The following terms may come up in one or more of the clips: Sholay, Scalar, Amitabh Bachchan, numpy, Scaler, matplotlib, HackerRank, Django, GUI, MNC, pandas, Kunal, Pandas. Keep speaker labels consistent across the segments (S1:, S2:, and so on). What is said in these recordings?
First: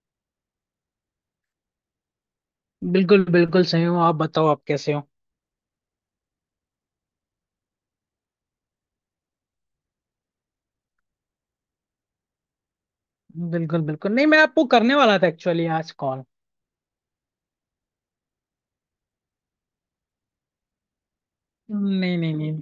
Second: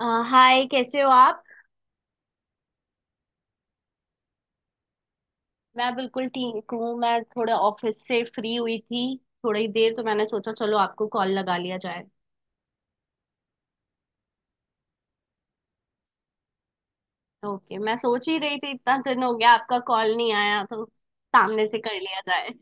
S1: अ, hi कैसे हो आप।
S2: बिल्कुल बिल्कुल सही हूँ। आप बताओ आप कैसे हो।
S1: मैं बिल्कुल ठीक हूँ, मैं थोड़े ऑफिस से फ्री हुई थी। थोड़ी देर तो मैंने सोचा चलो आपको कॉल लगा लिया जाए।
S2: बिल्कुल बिल्कुल, नहीं मैं आपको करने वाला था एक्चुअली आज कॉल।
S1: ओके, मैं सोच ही रही थी इतना दिन हो गया आपका कॉल नहीं आया तो सामने से कर
S2: नहीं
S1: लिया
S2: नहीं
S1: जाए।
S2: नहीं,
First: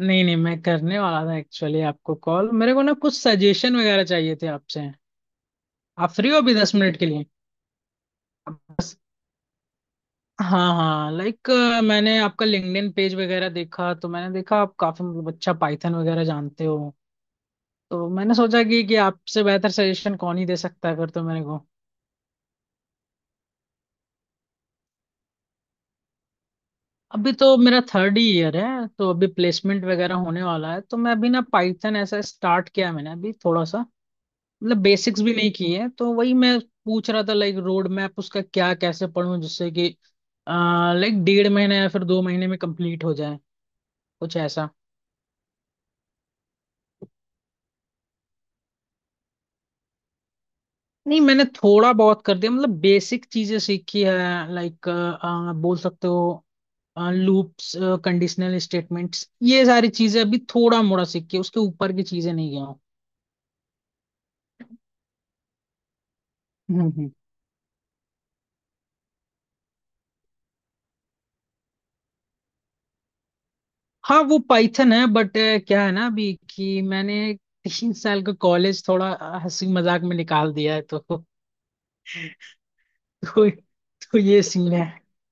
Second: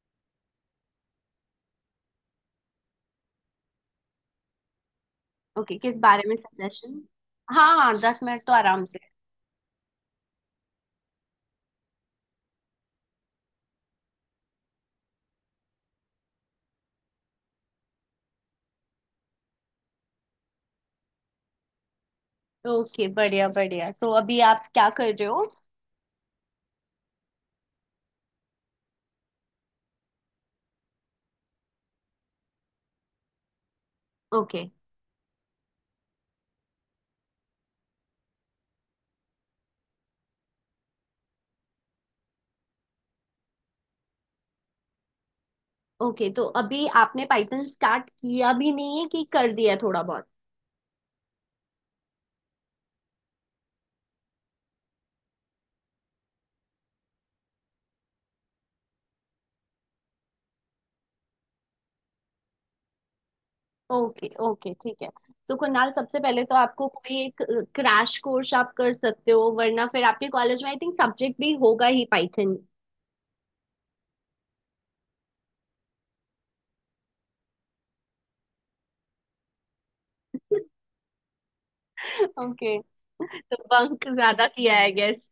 S2: नहीं नहीं मैं करने वाला था एक्चुअली आपको कॉल। मेरे को ना कुछ सजेशन वगैरह चाहिए थे आपसे।
S1: ओके, किस
S2: आप
S1: बारे
S2: फ्री
S1: में
S2: हो अभी 10 मिनट
S1: सजेशन।
S2: के लिए?
S1: हाँ हाँ, 10 मिनट तो आराम
S2: बस।
S1: से।
S2: हाँ हाँ, लाइक मैंने आपका लिंक्डइन पेज वगैरह देखा तो मैंने देखा आप काफी मतलब अच्छा पाइथन वगैरह जानते हो। तो मैंने सोचा कि आपसे बेहतर सजेशन कौन ही दे सकता है फिर तो मेरे को।
S1: ओके, बढ़िया बढ़िया। सो अभी आप क्या कर रहे हो।
S2: अभी तो मेरा थर्ड ही ईयर है, तो अभी प्लेसमेंट वगैरह होने वाला है, तो मैं अभी ना पाइथन ऐसा स्टार्ट किया है मैंने अभी थोड़ा सा।
S1: ओके
S2: मतलब बेसिक्स भी नहीं किए हैं, तो वही मैं पूछ रहा था, लाइक रोड मैप उसका क्या, कैसे पढूं जिससे कि लाइक डेढ़ महीने या फिर 2 महीने में कंप्लीट हो जाए, कुछ ऐसा।
S1: ओके, तो अभी आपने पाइथन स्टार्ट किया भी नहीं है कि कर दिया थोड़ा बहुत।
S2: नहीं मैंने थोड़ा बहुत कर दिया, मतलब बेसिक चीजें सीखी है। लाइक बोल सकते हो, लूप्स, कंडीशनल स्टेटमेंट्स, ये सारी चीजें अभी थोड़ा मोड़ा सीखी है, उसके ऊपर की चीजें नहीं गया।
S1: ओके ओके, ठीक है। तो कुणाल, सबसे पहले तो आपको
S2: हूँ।
S1: कोई एक क्रैश कोर्स आप कर सकते हो, वरना फिर आपके कॉलेज में आई थिंक सब्जेक्ट भी होगा ही पाइथन।
S2: हाँ वो पाइथन है बट क्या है ना अभी कि मैंने 3 साल का कॉलेज थोड़ा हंसी मजाक में निकाल दिया है तो
S1: ओके,
S2: तो,
S1: तो बंक
S2: तो ये
S1: ज्यादा
S2: सीन
S1: किया
S2: है।
S1: है गेस।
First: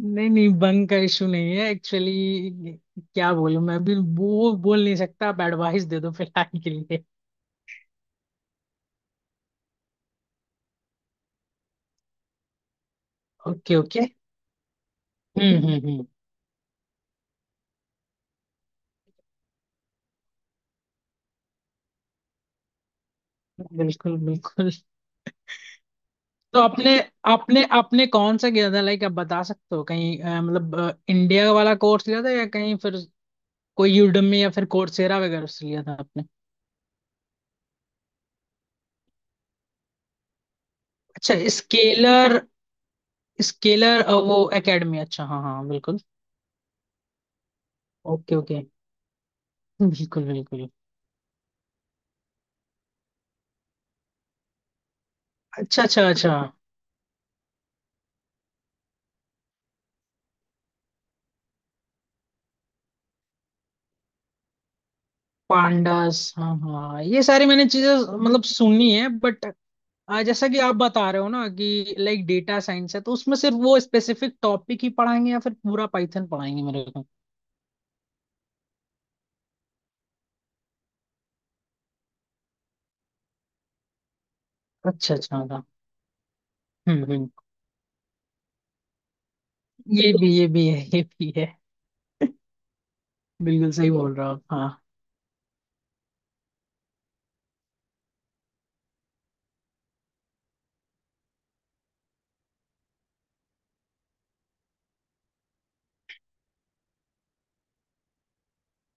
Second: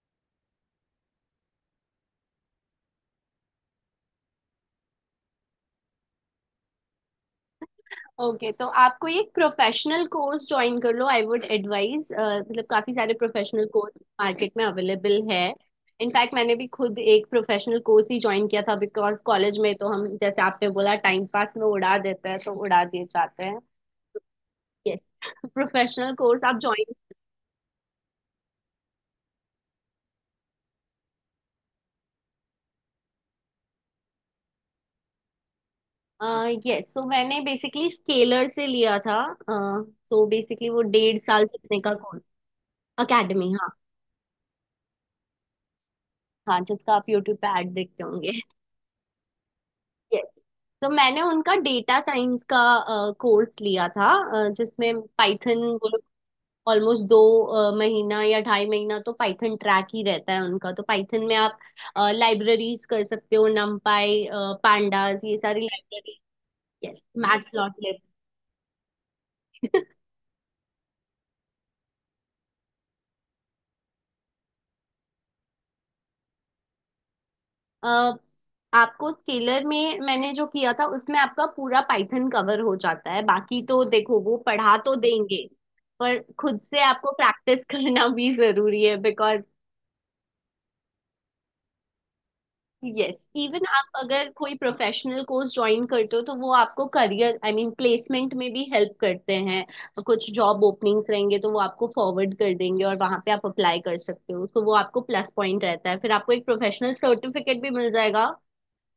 S2: नहीं नहीं बंक का इशू नहीं है एक्चुअली। क्या बोलूं मैं, अभी वो बोल नहीं सकता, आप एडवाइस दे दो फिलहाल के लिए।
S1: ओके, तो आपको ये प्रोफेशनल कोर्स ज्वाइन कर लो, आई वुड एडवाइज। मतलब काफी सारे professional
S2: okay
S1: course
S2: okay.
S1: Market में अवेलेबल है।
S2: हम्म।
S1: इनफैक्ट मैंने भी खुद एक प्रोफेशनल कोर्स ही ज्वाइन किया था बिकॉज कॉलेज में तो हम जैसे आपने बोला टाइम पास में उड़ा देते हैं तो उड़ा दिए जाते हैं।
S2: बिल्कुल बिल्कुल।
S1: यस, प्रोफेशनल कोर्स आप
S2: तो आपने
S1: ज्वाइन।
S2: आपने आपने कौन सा किया था? लाइक आप बता सकते हो, कहीं मतलब इंडिया वाला कोर्स लिया था या कहीं फिर कोई यूडमी या फिर कोर्सेरा वगैरह से लिया था?
S1: यस, तो मैंने बेसिकली स्केलर से लिया था। सो बेसिकली वो डेढ़
S2: अच्छा
S1: साल चलने का कोर्स।
S2: स्केलर।
S1: एकेडमी, हाँ।
S2: स्केलर, वो एकेडमी, अच्छा हाँ हाँ बिल्कुल।
S1: हाँ, जिसका आप यूट्यूब पे ऐड देखते होंगे।
S2: Okay okay.
S1: यस,
S2: बिल्कुल बिल्कुल।
S1: तो मैंने उनका डेटा साइंस का कोर्स लिया था। जिसमें पाइथन
S2: अच्छा
S1: वो लोग
S2: अच्छा अच्छा।
S1: ऑलमोस्ट 2 महीना या 2.5 महीना तो पाइथन ट्रैक ही रहता है उनका। तो पाइथन में आप लाइब्रेरीज कर सकते हो, numpy पाई पांडास ये सारी लाइब्रेरी।
S2: पांडास, हाँ
S1: यस,
S2: हाँ ये सारी मैंने
S1: मैटप्लॉट।
S2: चीजें मतलब सुनी है बट जैसा कि आप बता रहे हो ना कि लाइक डेटा साइंस है, तो उसमें सिर्फ वो स्पेसिफिक टॉपिक ही पढ़ाएंगे या फिर पूरा पाइथन पढ़ाएंगे मेरे को?
S1: अ, आपको स्केलर में मैंने जो किया था उसमें आपका पूरा पाइथन कवर हो जाता है, बाकी तो देखो वो पढ़ा तो
S2: अच्छा अच्छा
S1: देंगे
S2: हाँ।
S1: पर खुद से आपको
S2: हम्म।
S1: प्रैक्टिस करना भी जरूरी है बिकॉज।
S2: ये भी, ये भी है ये भी है।
S1: यस, इवन
S2: बिल्कुल
S1: आप
S2: सही बोल रहे
S1: अगर
S2: हो आप,
S1: कोई
S2: हाँ।
S1: प्रोफेशनल कोर्स ज्वाइन करते हो तो वो आपको करियर आई मीन प्लेसमेंट में भी हेल्प करते हैं। कुछ जॉब ओपनिंग्स रहेंगे तो वो आपको फॉरवर्ड कर देंगे और वहां पे आप अप्लाई कर सकते हो, तो वो आपको प्लस पॉइंट रहता है। फिर आपको एक प्रोफेशनल सर्टिफिकेट भी मिल जाएगा,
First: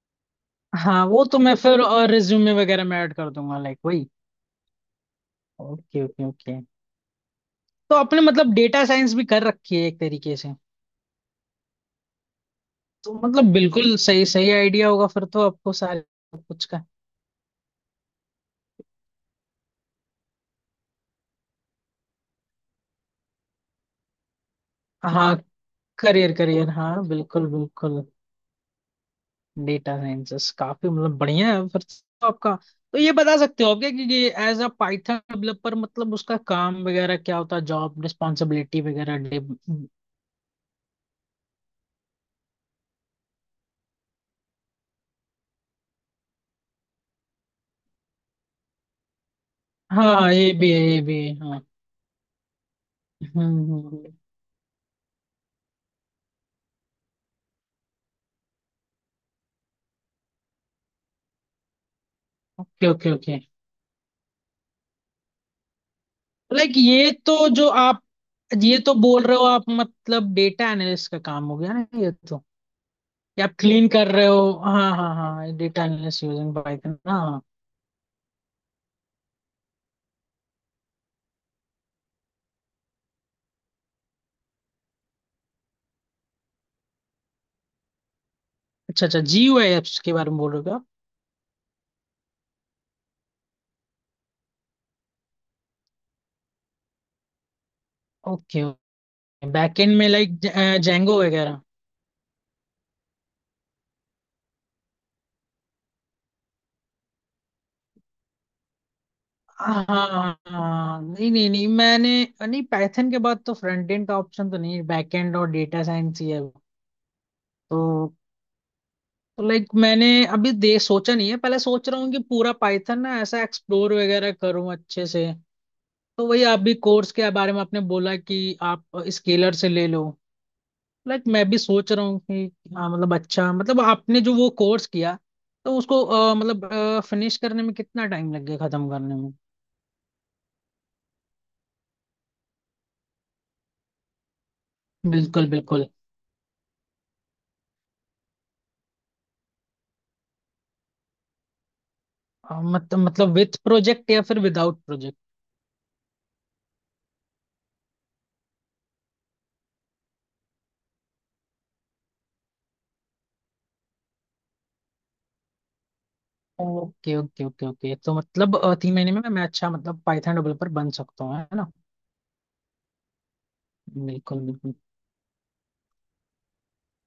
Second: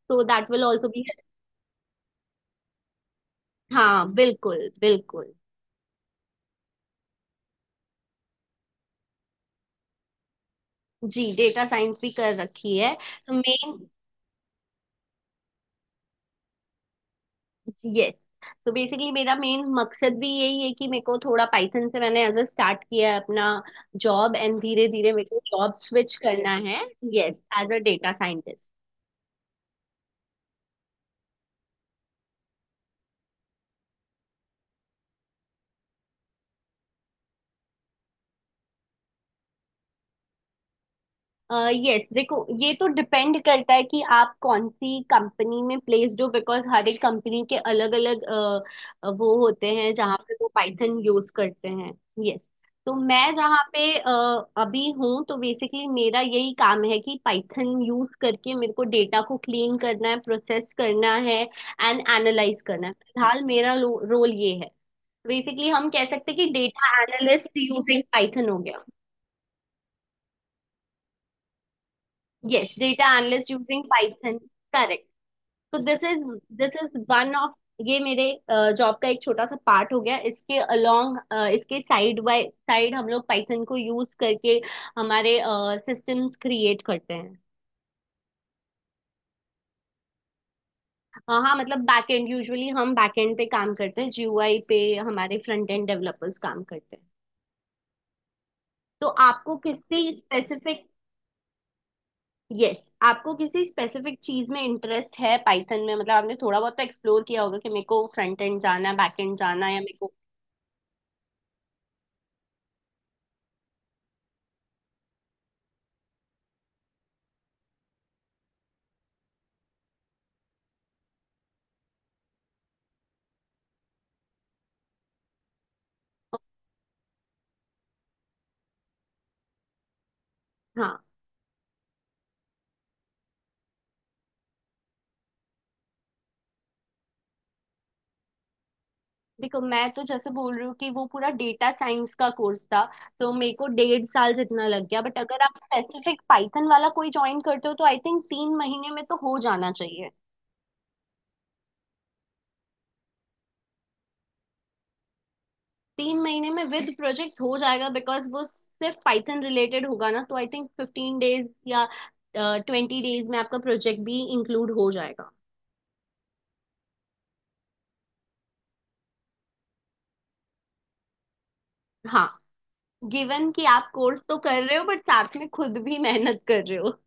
S1: तो दैट विल ऑल्सो बी।
S2: हाँ वो तो मैं फिर और रिज्यूमे वगैरह में ऐड कर दूंगा, लाइक
S1: हाँ
S2: वही।
S1: बिल्कुल बिल्कुल।
S2: Okay okay okay. तो आपने मतलब डेटा साइंस भी कर रखी है एक तरीके से।
S1: जी, डेटा साइंस भी कर रखी है।
S2: तो
S1: तो
S2: मतलब
S1: मेन,
S2: बिल्कुल सही सही आइडिया होगा फिर तो आपको सारे, सब कुछ का।
S1: यस, तो बेसिकली मेरा मेन मकसद भी यही है कि मेरे को थोड़ा पाइथन से मैंने एज अ स्टार्ट किया है अपना जॉब एंड धीरे धीरे मेरे
S2: हाँ,
S1: को जॉब स्विच
S2: करियर
S1: करना
S2: करियर
S1: है।
S2: हाँ
S1: यस,
S2: बिल्कुल
S1: एज अ
S2: बिल्कुल।
S1: Data scientist.
S2: डेटा साइंसेस काफी मतलब बढ़िया है फिर तो आपका। तो ये बता सकते हो आप क्या, कि एज अ पाइथन डेवलपर मतलब उसका काम वगैरह क्या होता है, जॉब रिस्पॉन्सिबिलिटी वगैरह, डे-।
S1: यस, देखो, ये तो डिपेंड करता है कि आप कौन सी कंपनी में प्लेस्ड हो बिकॉज हर एक कंपनी के अलग अलग वो होते हैं
S2: हाँ
S1: जहाँ
S2: हाँ,
S1: पे वो
S2: ये भी है
S1: पाइथन
S2: ये भी
S1: यूज
S2: है, हाँ।
S1: करते हैं। यस, तो मैं जहाँ पे
S2: हम्म।
S1: अभी हूँ, तो बेसिकली मेरा यही काम है कि पाइथन यूज करके मेरे को डेटा को क्लीन करना है, प्रोसेस करना है एंड एनालाइज करना
S2: ओके
S1: है।
S2: Okay okay.
S1: फिलहाल मेरा रोल ये है। बेसिकली हम कह सकते हैं कि
S2: लाइक
S1: डेटा
S2: ये तो
S1: एनालिस्ट
S2: जो आप
S1: यूजिंग पाइथन हो
S2: ये
S1: गया।
S2: तो बोल रहे हो आप मतलब डेटा एनालिस्ट का काम हो गया ना ये तो।
S1: यस, डेटा
S2: ये
S1: एनालिस्ट
S2: आप
S1: यूजिंग
S2: क्लीन कर रहे हो,
S1: पाइथन।
S2: हाँ हाँ हाँ,
S1: तो
S2: data
S1: this is
S2: analyst using
S1: this is
S2: Python, हाँ
S1: वन
S2: हाँ।
S1: ऑफ, ये मेरे जॉब का एक छोटा सा पार्ट हो गया। इसके अलोंग, इसके साइड बाय साइड हम लोग पाइथन को यूज करके हमारे सिस्टम्स क्रिएट करते हैं।
S2: अच्छा अच्छा, जीयूआई एप्स के बारे में बोल रहे हो आप?
S1: हाँ, मतलब बैक एंड, यूजुअली हम बैक एंड पे काम करते हैं, जीयूआई पे हमारे फ्रंट एंड डेवलपर्स काम करते हैं।
S2: ओके
S1: तो
S2: ओके।
S1: आपको
S2: बैकएंड में,
S1: किसी
S2: लाइक
S1: स्पेसिफिक,
S2: जेंगो वगैरह?
S1: यस, yes, आपको किसी स्पेसिफिक चीज में इंटरेस्ट है पाइथन में, मतलब आपने थोड़ा बहुत तो एक्सप्लोर किया होगा कि मेरे को फ्रंट एंड जाना है, बैक एंड जाना है, या
S2: हाँ
S1: मेरे
S2: हाँ
S1: को,
S2: हाँ, हाँ। नहीं नहीं नहीं, मैंने नहीं पाइथन के बाद तो फ्रंट एंड का ऑप्शन तो नहीं है, बैकएंड और डेटा साइंस ही है वो। तो तो लाइक मैंने अभी दे सोचा नहीं है, पहले सोच रहा हूँ कि पूरा पाइथन ना ऐसा एक्सप्लोर वगैरह करूँ अच्छे से। तो वही आप भी कोर्स के बारे में आपने बोला कि आप स्केलर से ले लो।
S1: हाँ।
S2: लाइक मैं भी सोच रहा हूँ कि हाँ, मतलब अच्छा, मतलब आपने जो वो कोर्स किया तो उसको मतलब फिनिश करने में कितना टाइम लग गया, खत्म करने में?
S1: देखो, मैं तो जैसे बोल रही हूँ कि वो पूरा डेटा साइंस का कोर्स था, तो मेरे को 1.5 साल जितना लग गया, बट अगर
S2: बिल्कुल
S1: आप
S2: बिल्कुल।
S1: स्पेसिफिक पाइथन वाला कोई ज्वाइन करते हो तो आई थिंक 3 महीने में तो हो जाना चाहिए।
S2: अ, मत, मतलब विथ प्रोजेक्ट या फिर विदाउट प्रोजेक्ट?
S1: 3 महीने में विद प्रोजेक्ट हो जाएगा बिकॉज वो सिर्फ पाइथन रिलेटेड होगा ना, तो आई थिंक 15 डेज या 20 डेज में आपका प्रोजेक्ट भी इंक्लूड हो जाएगा।
S2: ओके ओके ओके ओके, तो मतलब 3 महीने में मैं अच्छा मतलब पाइथन डेवलपर बन सकता हूँ है ना?
S1: हाँ, गिवन कि आप कोर्स तो
S2: बिल्कुल
S1: कर
S2: बिल्कुल
S1: रहे हो बट साथ में खुद भी मेहनत कर रहे हो।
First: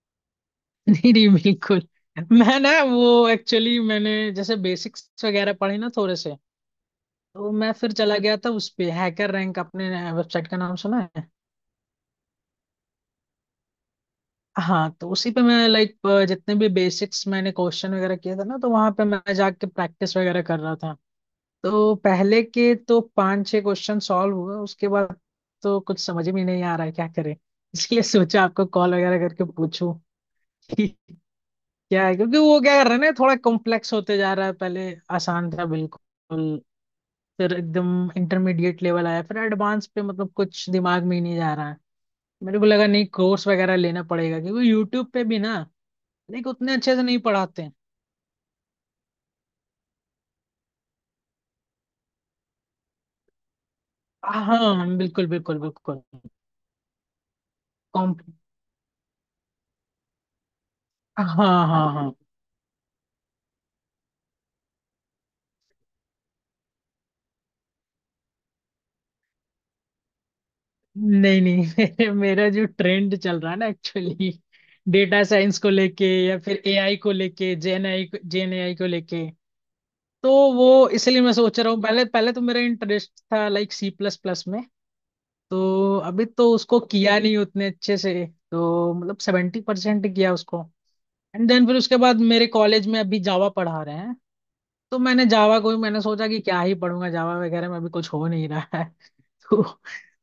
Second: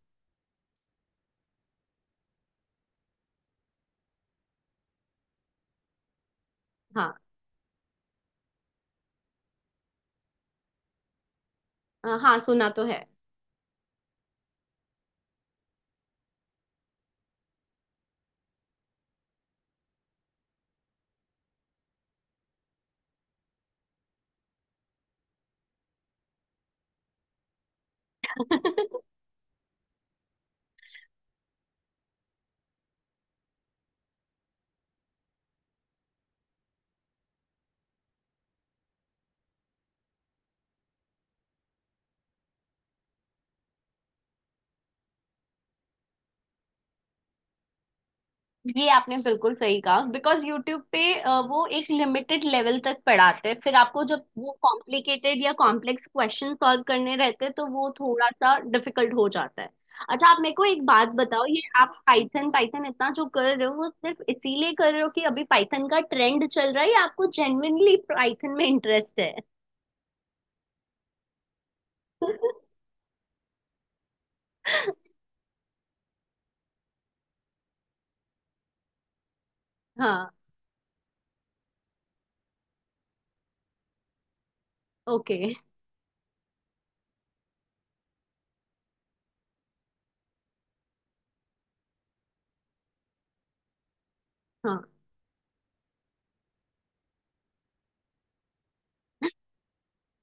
S2: नहीं नहीं बिल्कुल। मैं ना वो एक्चुअली मैंने जैसे बेसिक्स वगैरह पढ़े ना थोड़े से,
S1: हाँ,
S2: तो मैं फिर चला गया था उस पे, हैकर रैंक, आपने वेबसाइट का नाम सुना है?
S1: हाँ, सुना तो है।
S2: हाँ। तो उसी पे मैं, लाइक जितने भी बेसिक्स मैंने क्वेश्चन वगैरह किए थे ना, तो वहां पे मैं जाके प्रैक्टिस वगैरह कर रहा था। तो पहले के तो 5-6 क्वेश्चन सॉल्व हुए, उसके बाद तो कुछ समझ में नहीं आ रहा है, क्या करें। इसलिए सोचा आपको कॉल वगैरह करके पूछूं कि क्या है, क्योंकि वो क्या कर रहा है ना, थोड़ा कॉम्प्लेक्स होते जा रहा है। पहले आसान था बिल्कुल, फिर एकदम इंटरमीडिएट लेवल आया, फिर एडवांस पे मतलब कुछ दिमाग में ही नहीं जा रहा है। मेरे को लगा नहीं, कोर्स वगैरह लेना पड़ेगा, क्योंकि यूट्यूब पे भी ना देख उतने अच्छे से नहीं पढ़ाते हैं।
S1: ये आपने बिल्कुल सही कहा बिकॉज यूट्यूब पे वो एक लिमिटेड लेवल तक पढ़ाते हैं, फिर आपको जब वो
S2: हाँ बिल्कुल
S1: कॉम्प्लिकेटेड या
S2: बिल्कुल बिल्कुल।
S1: कॉम्प्लेक्स क्वेश्चन सॉल्व करने रहते हैं तो वो
S2: कॉम।
S1: थोड़ा सा डिफिकल्ट हो जाता है। अच्छा, आप मेरे को एक बात
S2: हाँ
S1: बताओ, ये
S2: हाँ
S1: आप
S2: हाँ।
S1: पाइथन पाइथन इतना जो कर रहे हो वो सिर्फ इसीलिए कर रहे हो कि अभी पाइथन का ट्रेंड चल रहा है या आपको जेन्युइनली पाइथन में इंटरेस्ट है।
S2: नहीं नहीं मेरा जो ट्रेंड चल रहा है ना एक्चुअली, डेटा साइंस को लेके या फिर एआई को लेके, जेन एआई को लेके। तो
S1: हाँ।
S2: वो इसलिए मैं सोच रहा हूँ। पहले पहले तो मेरा इंटरेस्ट था, लाइक सी प्लस प्लस में।
S1: ओके।
S2: तो अभी तो उसको किया नहीं उतने अच्छे से, तो मतलब 70% किया उसको। एंड देन फिर उसके बाद मेरे कॉलेज में अभी जावा पढ़ा रहे हैं,
S1: हाँ
S2: तो मैंने जावा को ही मैंने सोचा कि क्या ही पढ़ूंगा, जावा वगैरह में अभी कुछ हो नहीं रहा है तो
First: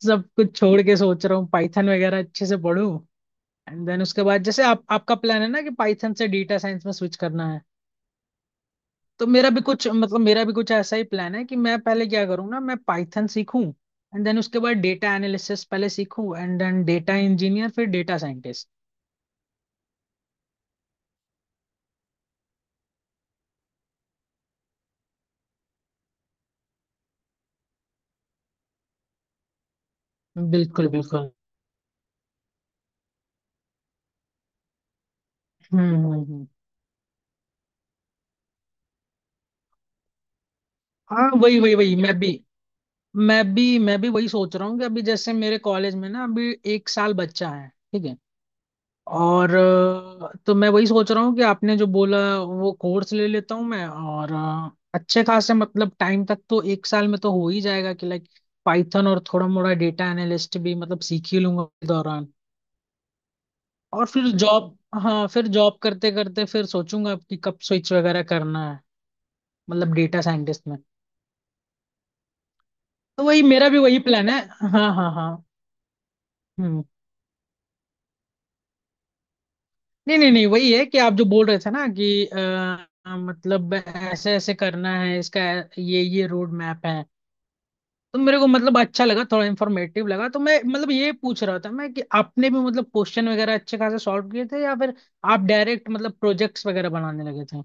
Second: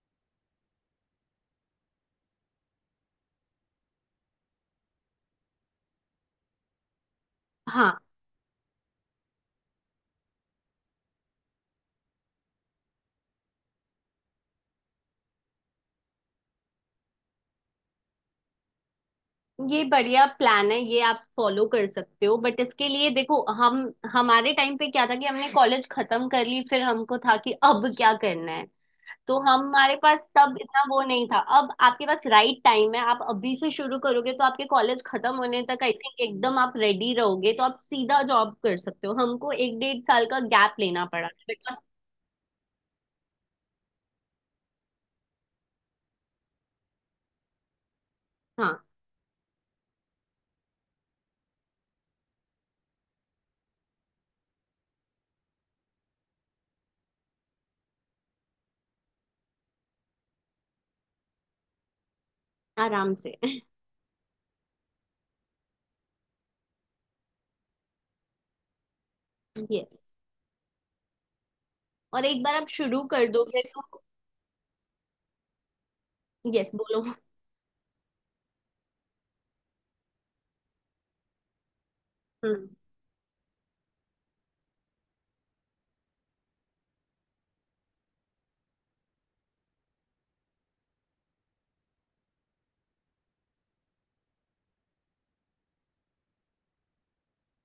S2: सब कुछ छोड़ के सोच रहा हूँ पाइथन वगैरह अच्छे से पढूं। एंड देन उसके बाद जैसे आप, आपका प्लान है ना कि पाइथन से डेटा साइंस में स्विच करना है,
S1: हाँ,
S2: तो मेरा भी कुछ मतलब, मेरा भी कुछ ऐसा ही प्लान है कि मैं पहले क्या करूंगा, मैं पाइथन सीखूं, एंड देन उसके बाद डेटा एनालिसिस पहले सीखूं, एंड देन डेटा इंजीनियर, फिर डेटा साइंटिस्ट।
S1: ये बढ़िया प्लान है, ये आप फॉलो कर सकते हो, बट इसके लिए देखो, हम, हमारे टाइम पे क्या था कि हमने कॉलेज खत्म कर ली, फिर हमको था कि अब क्या करना है। तो हमारे पास तब इतना
S2: बिल्कुल
S1: वो नहीं
S2: बिल्कुल।
S1: था। अब आपके पास राइट टाइम है, आप अभी से शुरू करोगे तो आपके कॉलेज खत्म होने तक आई
S2: हम्म हम्म
S1: थिंक
S2: हम्म।
S1: एकदम आप रेडी रहोगे, तो आप सीधा जॉब कर सकते हो। हमको 1-1.5 साल का गैप लेना पड़ा
S2: हाँ वही वही
S1: बिकॉज,
S2: वही, मैं भी मैं भी वही सोच रहा हूँ कि अभी जैसे मेरे कॉलेज में ना अभी 1 साल बच्चा है, ठीक है।
S1: हाँ,
S2: और तो मैं वही सोच रहा हूँ कि आपने जो बोला वो कोर्स ले लेता हूँ मैं, और अच्छे खासे मतलब टाइम तक, तो 1 साल में तो हो ही जाएगा कि लाइक पाइथन और थोड़ा मोड़ा डेटा एनालिस्ट भी मतलब सीख ही लूंगा के दौरान।
S1: आराम से।
S2: और फिर जॉब, हाँ फिर जॉब करते करते फिर सोचूंगा कि कब स्विच वगैरह करना है, मतलब
S1: यस।
S2: डेटा साइंटिस्ट में।
S1: और एक बार आप शुरू
S2: तो
S1: कर
S2: वही,
S1: दोगे
S2: मेरा भी वही
S1: तो,
S2: प्लान है। हाँ हाँ हाँ।
S1: यस,
S2: हम्म।
S1: बोलो।
S2: नहीं नहीं नहीं, वही है कि आप जो बोल रहे थे ना कि
S1: हम्म।
S2: मतलब ऐसे ऐसे करना है इसका, ये रोड मैप है। तो मेरे को मतलब अच्छा लगा, थोड़ा इंफॉर्मेटिव लगा, तो मैं मतलब ये पूछ रहा था मैं कि आपने भी मतलब क्वेश्चन वगैरह अच्छे खासे सॉल्व किए थे या फिर आप डायरेक्ट मतलब प्रोजेक्ट्स वगैरह बनाने लगे थे?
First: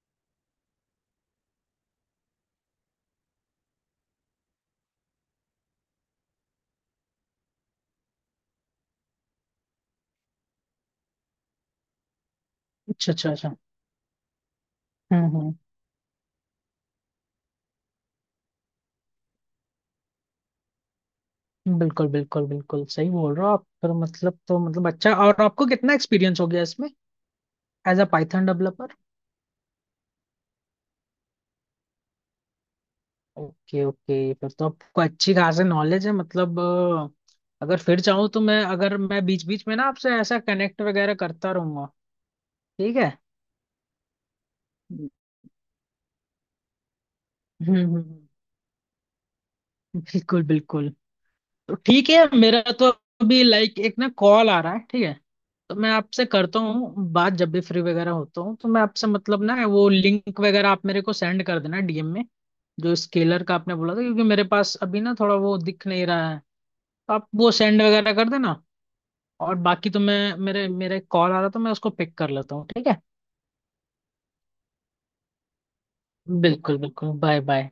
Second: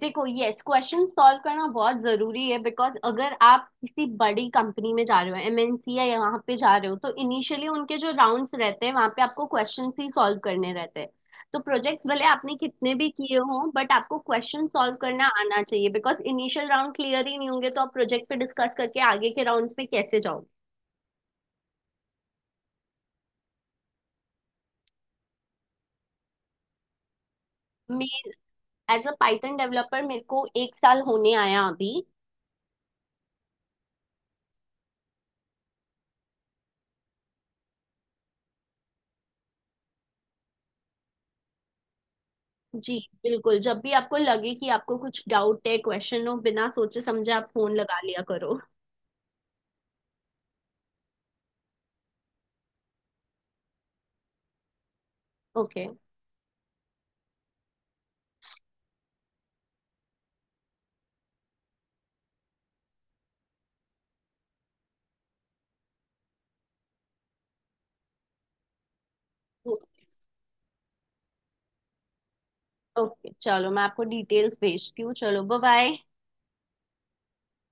S1: देखो, यस, क्वेश्चन सॉल्व करना बहुत जरूरी है, बिकॉज अगर आप किसी बड़ी कंपनी में जा रहे हो, एमएनसी या यहाँ पे जा रहे हो, तो इनिशियली उनके जो राउंड्स रहते हैं वहां पे आपको क्वेश्चन ही सॉल्व करने रहते हैं। तो प्रोजेक्ट भले आपने कितने भी
S2: अच्छा अच्छा
S1: किए
S2: अच्छा।
S1: हों, बट आपको क्वेश्चन सॉल्व करना
S2: हम्म।
S1: आना चाहिए बिकॉज इनिशियल राउंड क्लियर ही नहीं होंगे तो आप प्रोजेक्ट पे डिस्कस करके आगे के राउंड्स पे कैसे जाओगे।
S2: बिल्कुल बिल्कुल बिल्कुल सही बोल रहे हो आप, फिर मतलब तो मतलब अच्छा, और आपको कितना एक्सपीरियंस हो गया इसमें, एज अ
S1: मैं,
S2: Python?
S1: As a Python developer मेरे को 1 साल होने आया अभी।
S2: ओके ओके, फिर तो आपको अच्छी खासी नॉलेज है मतलब। अगर फिर चाहूँ तो मैं, अगर मैं बीच बीच में ना आपसे ऐसा कनेक्ट वगैरह करता रहूंगा,
S1: जी
S2: ठीक है?
S1: बिल्कुल, जब भी आपको लगे कि आपको
S2: हम्म।
S1: कुछ डाउट है, क्वेश्चन हो, बिना सोचे समझे आप फोन
S2: हम्म,
S1: लगा लिया
S2: हम्म,
S1: करो।
S2: बिल्कुल बिल्कुल। तो ठीक है, मेरा तो अभी लाइक एक ना कॉल आ रहा है, ठीक है। तो
S1: ओके
S2: मैं आपसे करता हूँ बात जब भी फ्री वगैरह होता हूँ, तो मैं आपसे मतलब ना वो लिंक वगैरह आप मेरे को सेंड कर देना डीएम में, जो स्केलर का आपने बोला था, क्योंकि मेरे पास अभी ना थोड़ा वो दिख नहीं रहा है, तो आप वो सेंड वगैरह कर देना। और बाकी तो मैं, मेरे मेरे कॉल आ रहा था, मैं उसको पिक कर लेता हूँ, ठीक है।
S1: ओके, चलो मैं आपको डिटेल्स भेजती हूँ, चलो बाय बाय।
S2: बिल्कुल बिल्कुल, बाय बाय।